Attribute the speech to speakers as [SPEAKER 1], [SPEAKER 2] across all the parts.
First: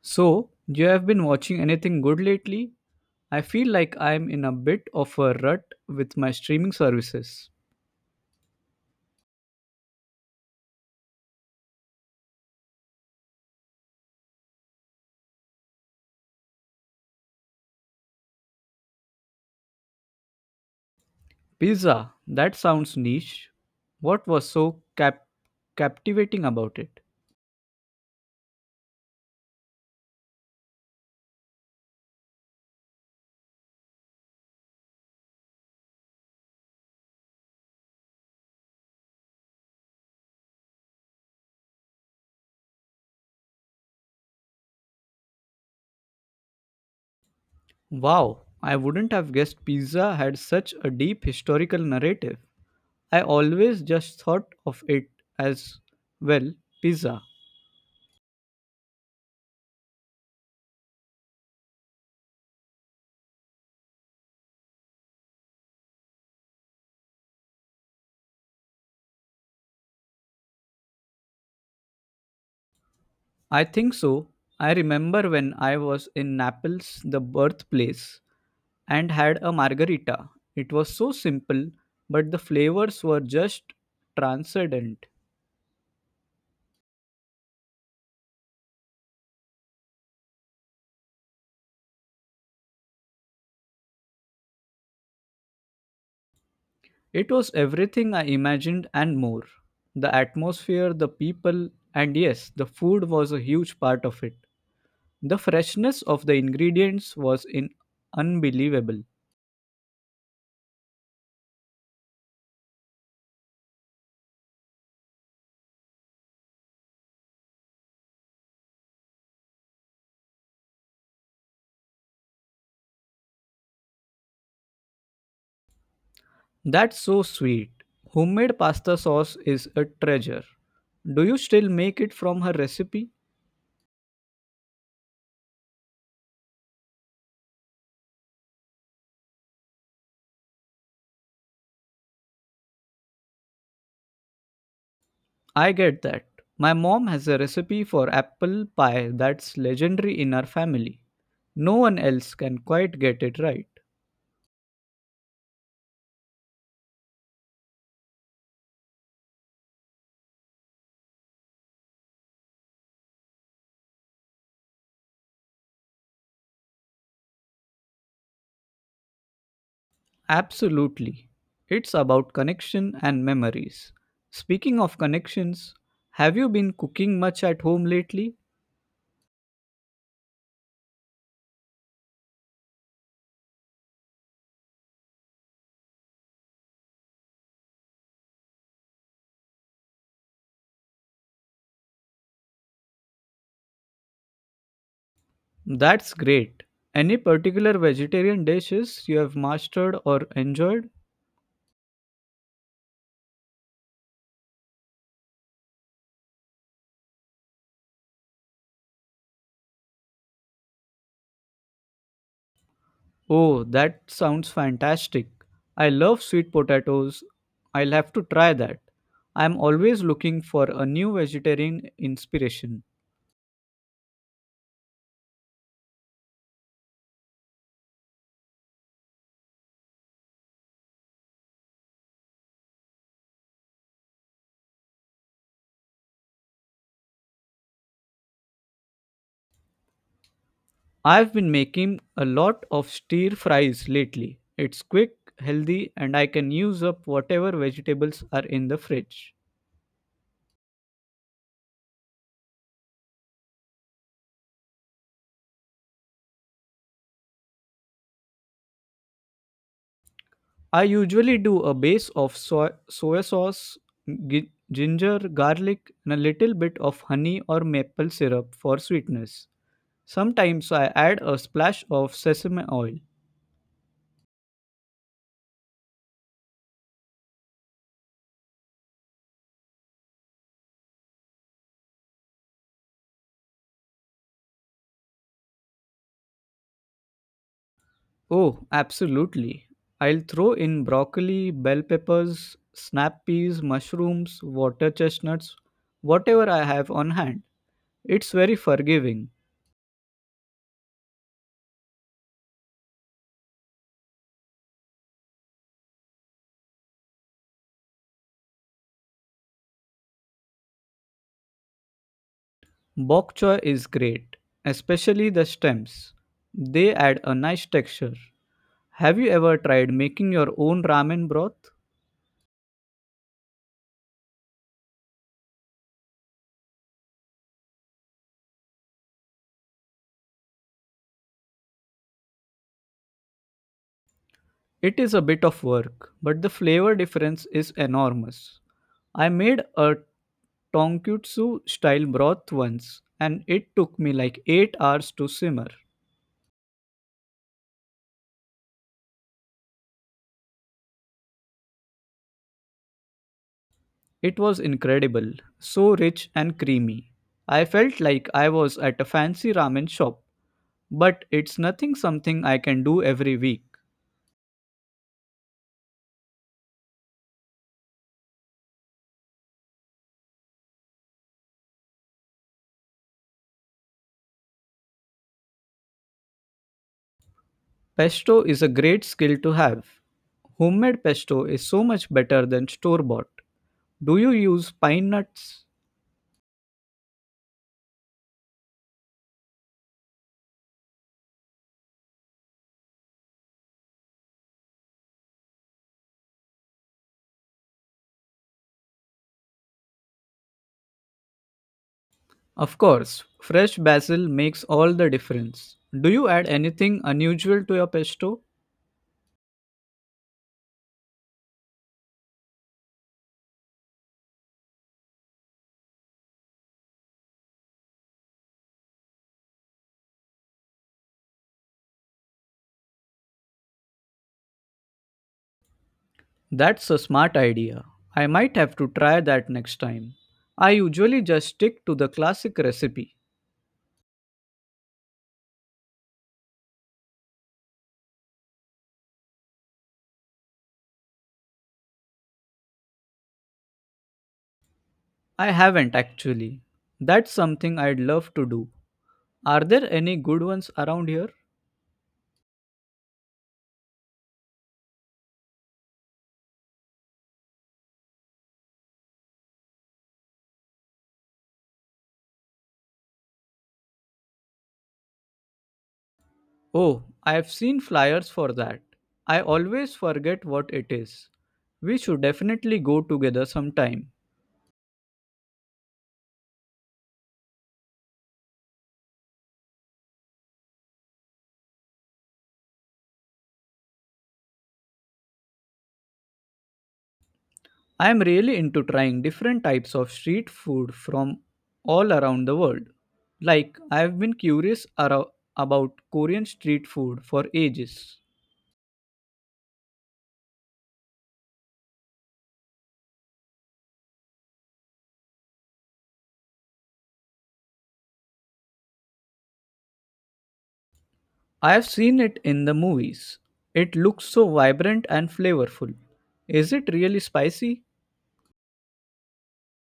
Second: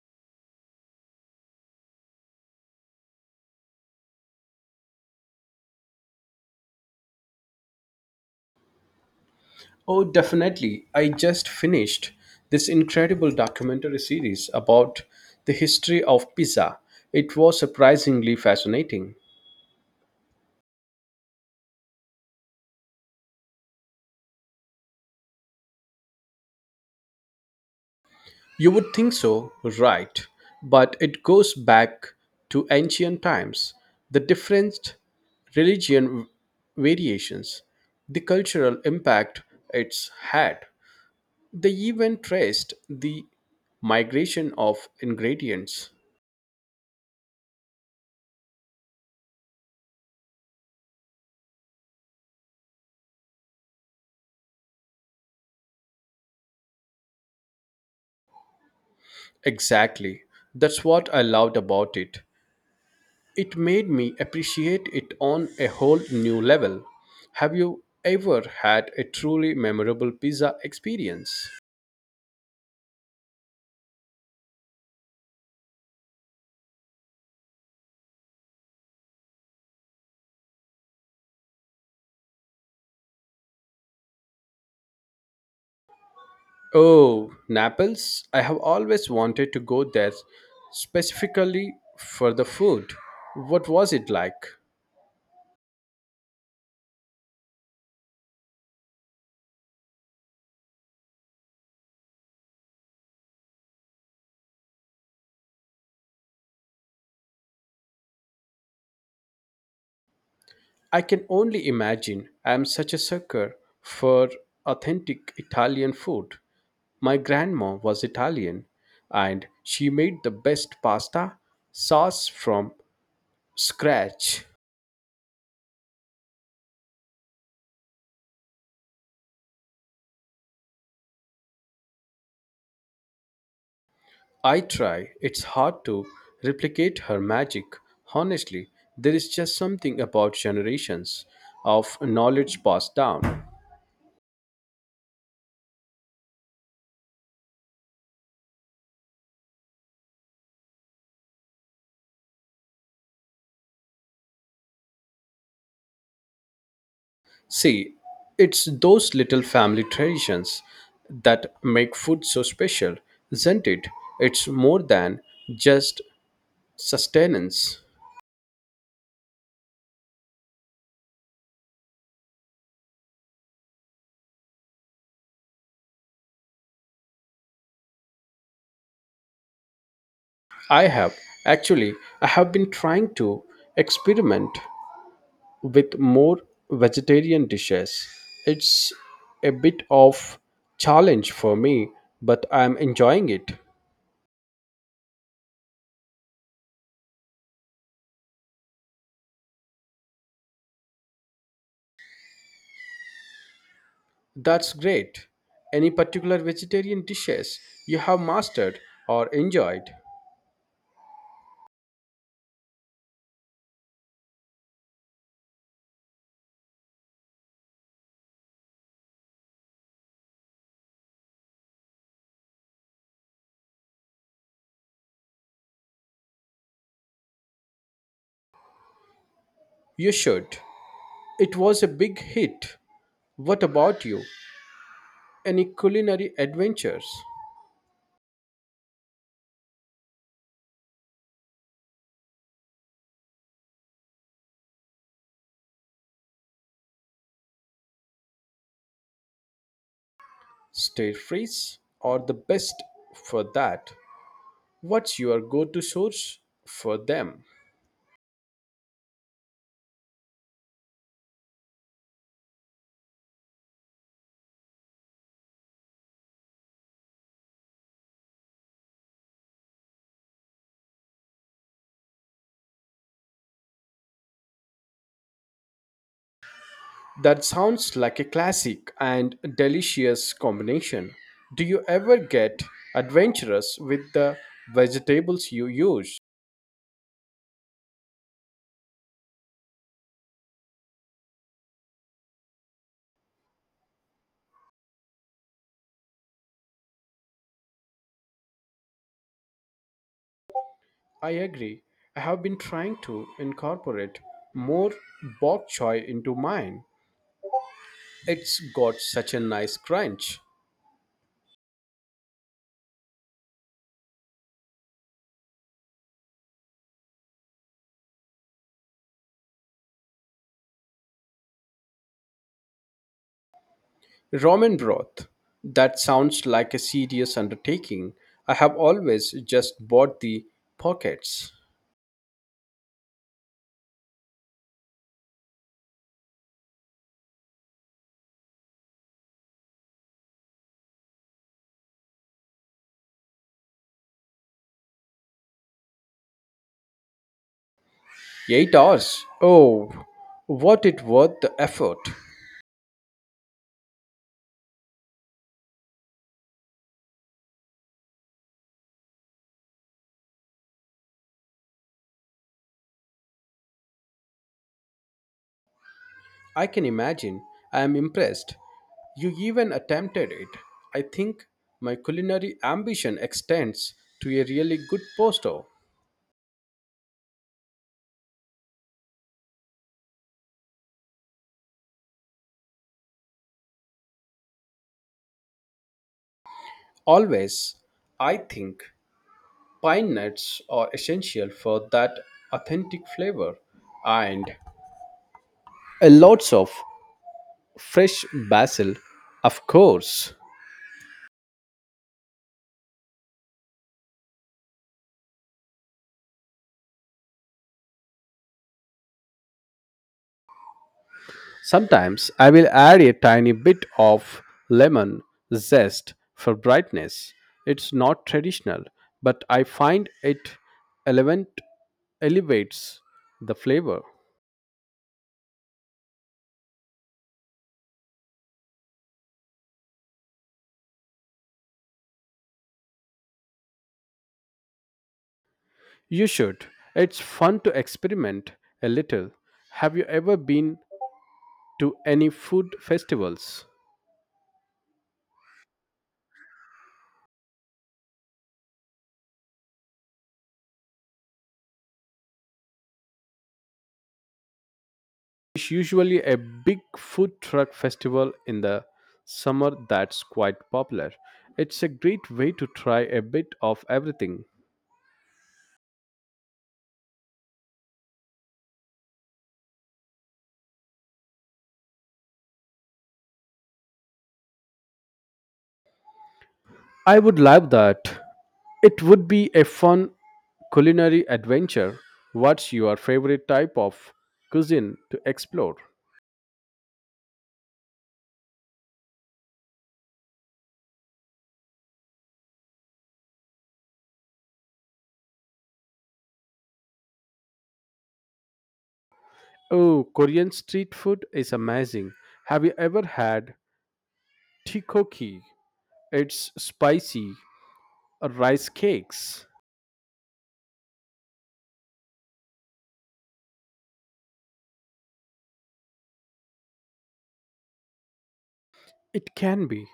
[SPEAKER 1] So, you have been watching anything good lately? I feel like I'm in a bit of a rut with my streaming services.
[SPEAKER 2] Oh, definitely. I just finished this incredible documentary series about the history of pizza. It was surprisingly fascinating.
[SPEAKER 1] Pizza, that sounds niche. What was captivating about it?
[SPEAKER 2] You would think so, right? But it goes back to ancient times, the different religion variations, the cultural impact it's had. They even traced the migration of ingredients.
[SPEAKER 1] Wow, I wouldn't have guessed pizza had such a deep historical narrative. I always just thought of it as, well, pizza.
[SPEAKER 2] Exactly. That's what I loved about it. It made me appreciate it on a whole new level. Have you ever had a truly memorable pizza experience?
[SPEAKER 1] I think so. I remember when I was in Naples, the birthplace, and had a margarita. It was so simple, but the flavors were just transcendent.
[SPEAKER 2] Oh, Naples. I have always wanted to go there specifically for the food. What was it like?
[SPEAKER 1] It was everything I imagined and more. The atmosphere, the people, and yes, the food was a huge part of it. The freshness of the ingredients was in unbelievable.
[SPEAKER 2] I can only imagine. I am such a sucker for authentic Italian food. My grandma was Italian and she made the best pasta sauce from scratch.
[SPEAKER 1] That's so sweet. Homemade pasta sauce is a treasure. Do you still make it from her recipe?
[SPEAKER 2] I try. It's hard to replicate her magic. Honestly, there is just something about generations of knowledge passed down.
[SPEAKER 1] I get that. My mom has a recipe for apple pie that's legendary in our family. No one else can quite get it right.
[SPEAKER 2] See, it's those little family traditions that make food so special, isn't it? It's more than just sustenance.
[SPEAKER 1] Absolutely. It's about connection and memories. Speaking of connections, have you been cooking much at home lately?
[SPEAKER 2] I have actually I have been trying to experiment with more vegetarian dishes. It's a bit of challenge for me, but I'm enjoying it.
[SPEAKER 1] That's great. Any particular vegetarian dishes you have mastered or enjoyed?
[SPEAKER 2] That's great. Any particular vegetarian dishes you have mastered or enjoyed?
[SPEAKER 1] Oh, that sounds fantastic. I love sweet potatoes. I'll have to try that. I'm always looking for a new vegetarian inspiration.
[SPEAKER 2] You should. It was a big hit. What about you? Any culinary adventures?
[SPEAKER 1] I've been making a lot of stir fries lately. It's quick, healthy, and I can use up whatever vegetables are in the fridge.
[SPEAKER 2] Stir fries are the best for that. What's your go to source for them?
[SPEAKER 1] I usually do a base of soy sauce, ginger, garlic, and a little bit of honey or maple syrup for sweetness. Sometimes I add a splash of sesame oil.
[SPEAKER 2] That sounds like a classic and delicious combination. Do you ever get adventurous with the vegetables you use?
[SPEAKER 1] Oh, absolutely. I'll throw in broccoli, bell peppers, snap peas, mushrooms, water chestnuts, whatever I have on hand. It's very forgiving.
[SPEAKER 2] I agree. I have been trying to incorporate more bok choy into mine. It's got such a nice crunch.
[SPEAKER 1] Bok choy is great, especially the stems. They add a nice texture. Have you ever tried making your own ramen broth?
[SPEAKER 2] Ramen broth. That sounds like a serious undertaking. I have always just bought the pockets.
[SPEAKER 1] It is a bit of work, but the flavor difference is enormous. I made a tonkatsu style broth once, and it took me like 8 hours to simmer.
[SPEAKER 2] 8 hours. Oh, what it worth the effort.
[SPEAKER 1] It was incredible, so rich and creamy. I felt like I was at a fancy ramen shop, but it's nothing something I can do every week.
[SPEAKER 2] I can imagine. I am impressed. You even attempted it. I think my culinary ambition extends to a really good posto.
[SPEAKER 1] Pesto is a great skill to have. Homemade pesto is so much better than store bought. Do you use pine nuts?
[SPEAKER 2] Always, I think pine nuts are essential for that authentic flavor and a lots of fresh basil, of course.
[SPEAKER 1] Of course, fresh basil makes all the difference. Do you add anything unusual to your pesto?
[SPEAKER 2] Sometimes I will add a tiny bit of lemon zest for brightness. It's not traditional, but I find it element elevates the flavor.
[SPEAKER 1] That's a smart idea. I might have to try that next time. I usually just stick to the classic recipe.
[SPEAKER 2] You should. It's fun to experiment a little. Have you ever been to any food festivals?
[SPEAKER 1] I haven't actually. That's something I'd love to do. Are there any good ones around here?
[SPEAKER 2] It's usually a big food truck festival in the summer that's quite popular. It's a great way to try a bit of everything.
[SPEAKER 1] Oh, I've seen flyers for that. I always forget what it is. We should definitely go together sometime.
[SPEAKER 2] I would love that. It would be a fun culinary adventure. What's your favorite type of cuisine to explore?
[SPEAKER 1] I am really into trying different types of street food from all around the world. Like, I have been about Korean street food for ages.
[SPEAKER 2] Oh, Korean street food is amazing. Have you ever had tteokbokki? It's spicy rice cakes.
[SPEAKER 1] I have seen it in the movies. It looks so vibrant and flavorful. Is it really spicy?
[SPEAKER 2] It can be,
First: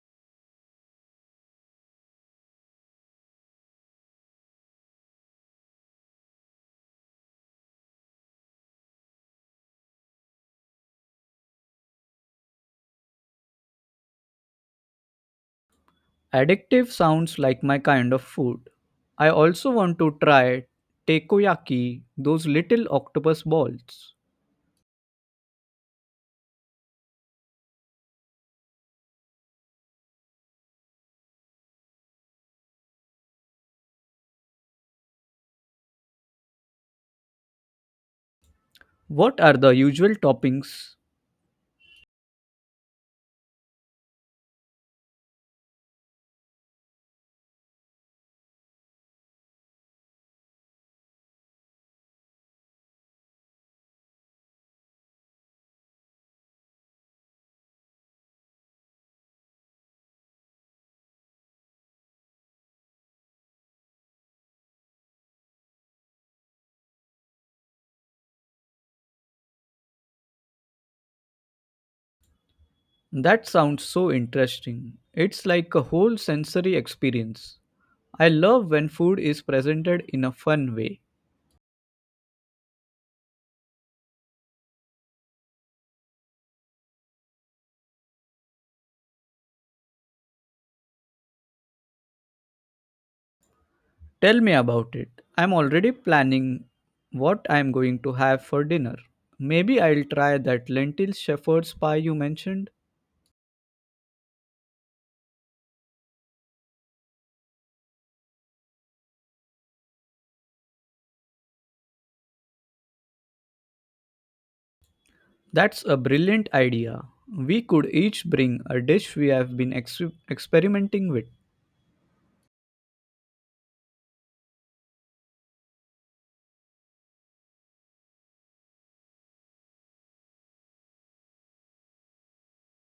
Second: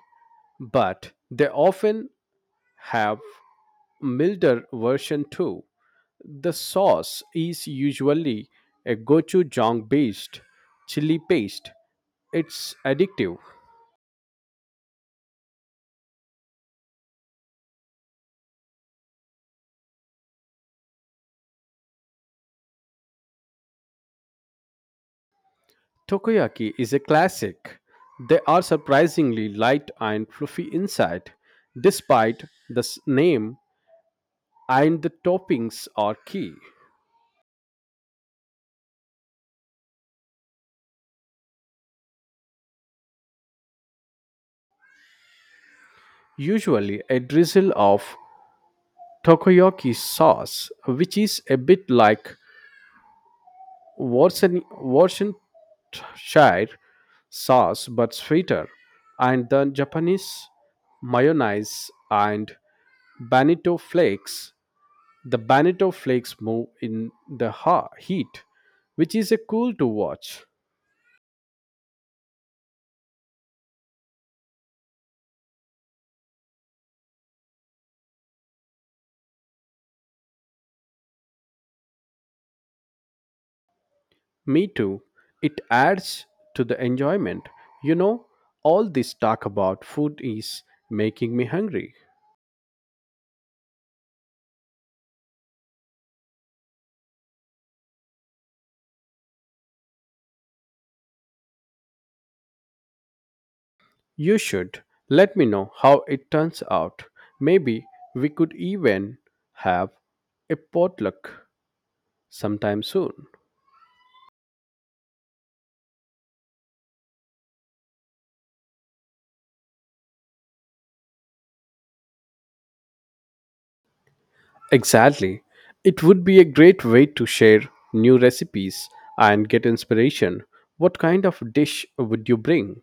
[SPEAKER 2] but they often have milder version too. The sauce is usually a gochujang based chili paste. It's addictive.
[SPEAKER 1] Addictive sounds like my kind of food. I also want to try takoyaki, those little octopus balls.
[SPEAKER 2] Takoyaki is a classic. They are surprisingly light and fluffy inside, despite the name, and the toppings are key.
[SPEAKER 1] What are the usual toppings?
[SPEAKER 2] Usually, a drizzle of takoyaki sauce, which is a bit like Worcestershire sauce but sweeter, and the Japanese mayonnaise and bonito flakes. The Bonito flakes move in the heat, which is a cool to watch.
[SPEAKER 1] That sounds so interesting. It's like a whole sensory experience. I love when food is presented in a fun way.
[SPEAKER 2] Me too. It adds to the enjoyment. You know, all this talk about food is making me hungry.
[SPEAKER 1] Tell me about it. I'm already planning what I'm going to have for dinner. Maybe I'll try that lentil shepherd's pie you mentioned.
[SPEAKER 2] You should let me know how it turns out. Maybe we could even have a potluck sometime soon.
[SPEAKER 1] That's a brilliant idea. We could each bring a dish we have experimenting with.
[SPEAKER 2] Exactly. It would be a great way to share new recipes and get inspiration. What kind of dish would you bring?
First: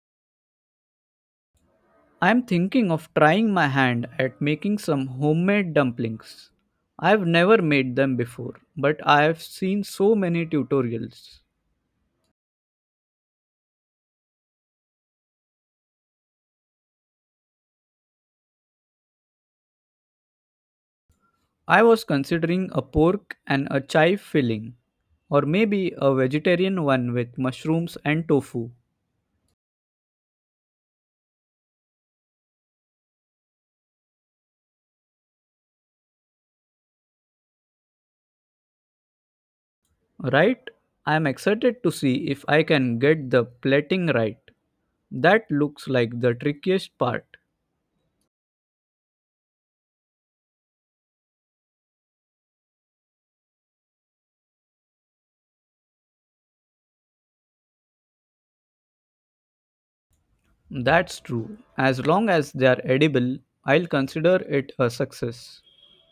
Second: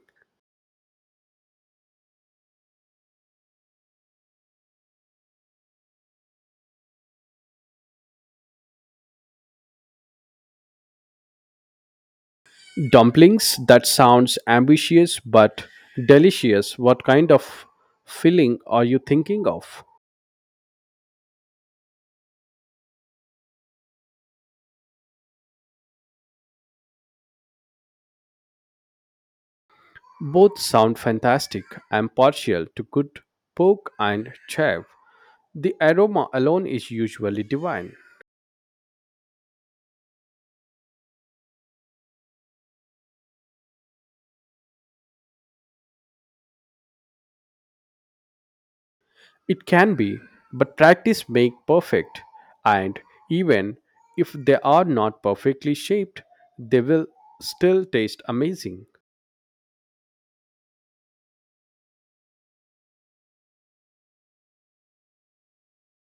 [SPEAKER 1] I'm thinking of trying my hand at making some homemade dumplings. I've never made them before, but I've seen so many tutorials.
[SPEAKER 2] Dumplings, that sounds ambitious but delicious. What kind of filling are you thinking of?
[SPEAKER 1] I was considering a pork and a chive filling, or maybe a vegetarian one with mushrooms and tofu.
[SPEAKER 2] Both sound fantastic. I'm partial to good pork and chive. The aroma alone is usually divine.
[SPEAKER 1] Right? I'm excited to see if I can get the plating right. That looks like the trickiest part.
[SPEAKER 2] It can be, but practice make perfect. And even if they are not perfectly shaped, they will still taste amazing.
[SPEAKER 1] That's true. As long as they're edible, I'll consider it a success.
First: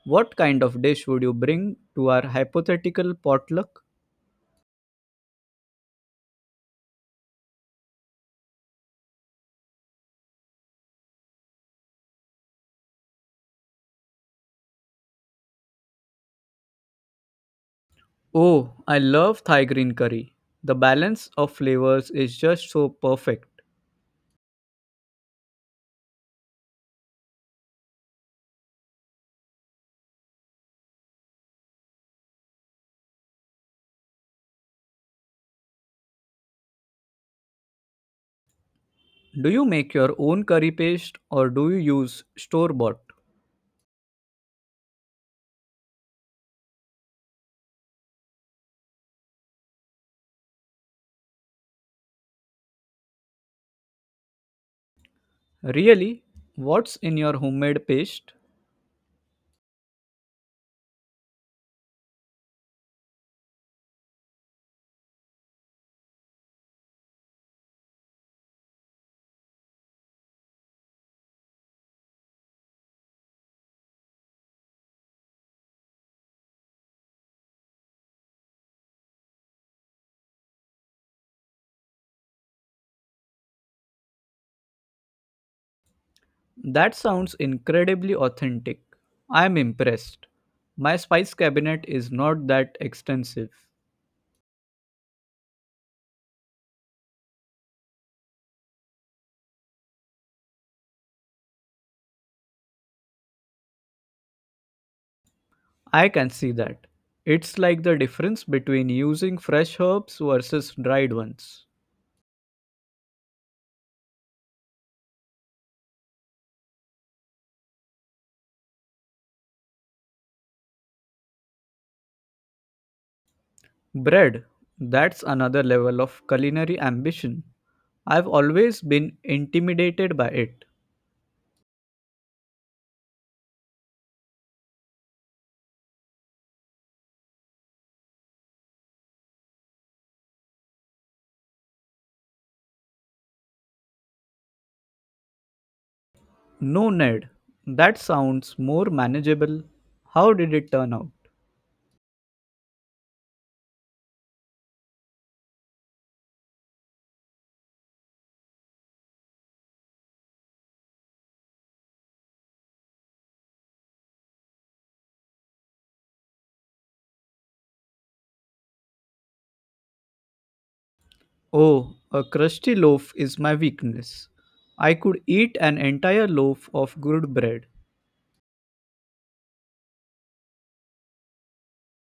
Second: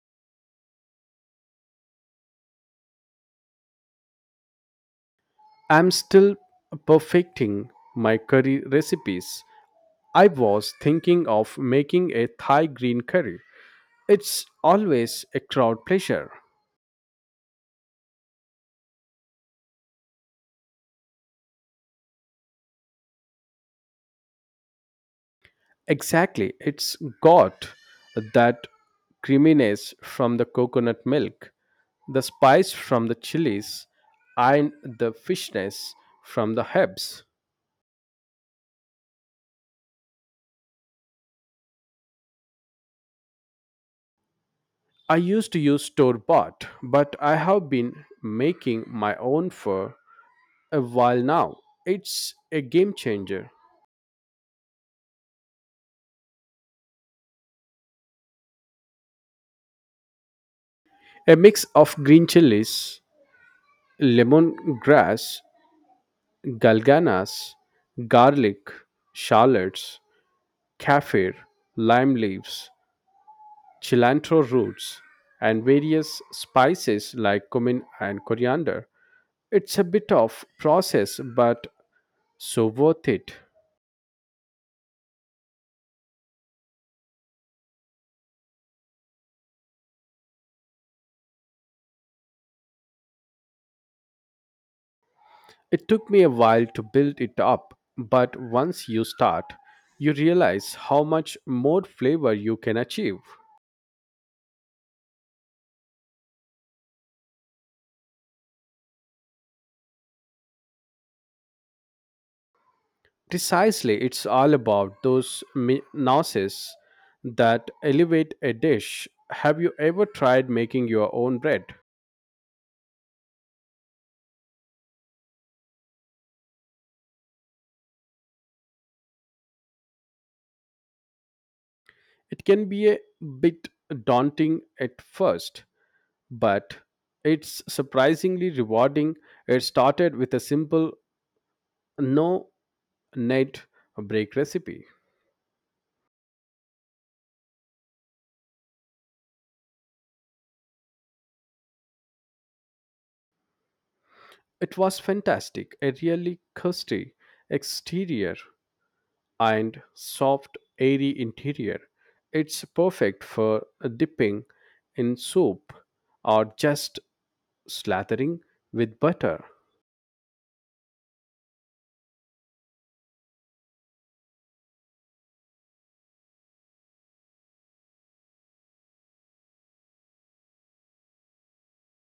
[SPEAKER 1] What kind of dish would you bring to our hypothetical potluck?
[SPEAKER 2] I'm still perfecting my curry recipes. I was thinking of making a Thai green curry. It's always a crowd pleasure.
[SPEAKER 1] Oh, I love Thai green curry. The balance of flavors is just so perfect.
[SPEAKER 2] Exactly, it's got that creaminess from the coconut milk, the spice from the chilies, and the fishness from the herbs.
[SPEAKER 1] Do you make your own curry paste or do you use store bought?
[SPEAKER 2] I used to use store bought, but I have been making my own for a while now. It's a game changer.
[SPEAKER 1] Really? What's in your homemade paste?
[SPEAKER 2] A mix of green chilies, lemongrass, galganas, garlic, shallots, kaffir, lime leaves, cilantro roots, and various spices like cumin and coriander. It's a bit of process but so worth it.
[SPEAKER 1] That sounds incredibly authentic. I'm impressed. My spice cabinet is not that extensive.
[SPEAKER 2] It took me a while to build it up, but once you start, you realize how much more flavor you can achieve.
[SPEAKER 1] I can see that. It's like the difference between using fresh herbs versus dried ones.
[SPEAKER 2] Precisely, it's all about those nuances that elevate a dish. Have you ever tried making your own bread?
[SPEAKER 1] Bread, that's another level of culinary ambition. I've always been intimidated by it.
[SPEAKER 2] It can be a bit daunting at first, but it's surprisingly rewarding. It started with a simple no net break recipe.
[SPEAKER 1] No, Ned, that sounds more manageable. How did it turn out?
[SPEAKER 2] It was fantastic, a really crusty exterior and soft, airy interior. It's perfect for dipping in soup or just slathering with butter.
[SPEAKER 1] Oh, a crusty loaf is my weakness. I could eat an entire loaf of good bread,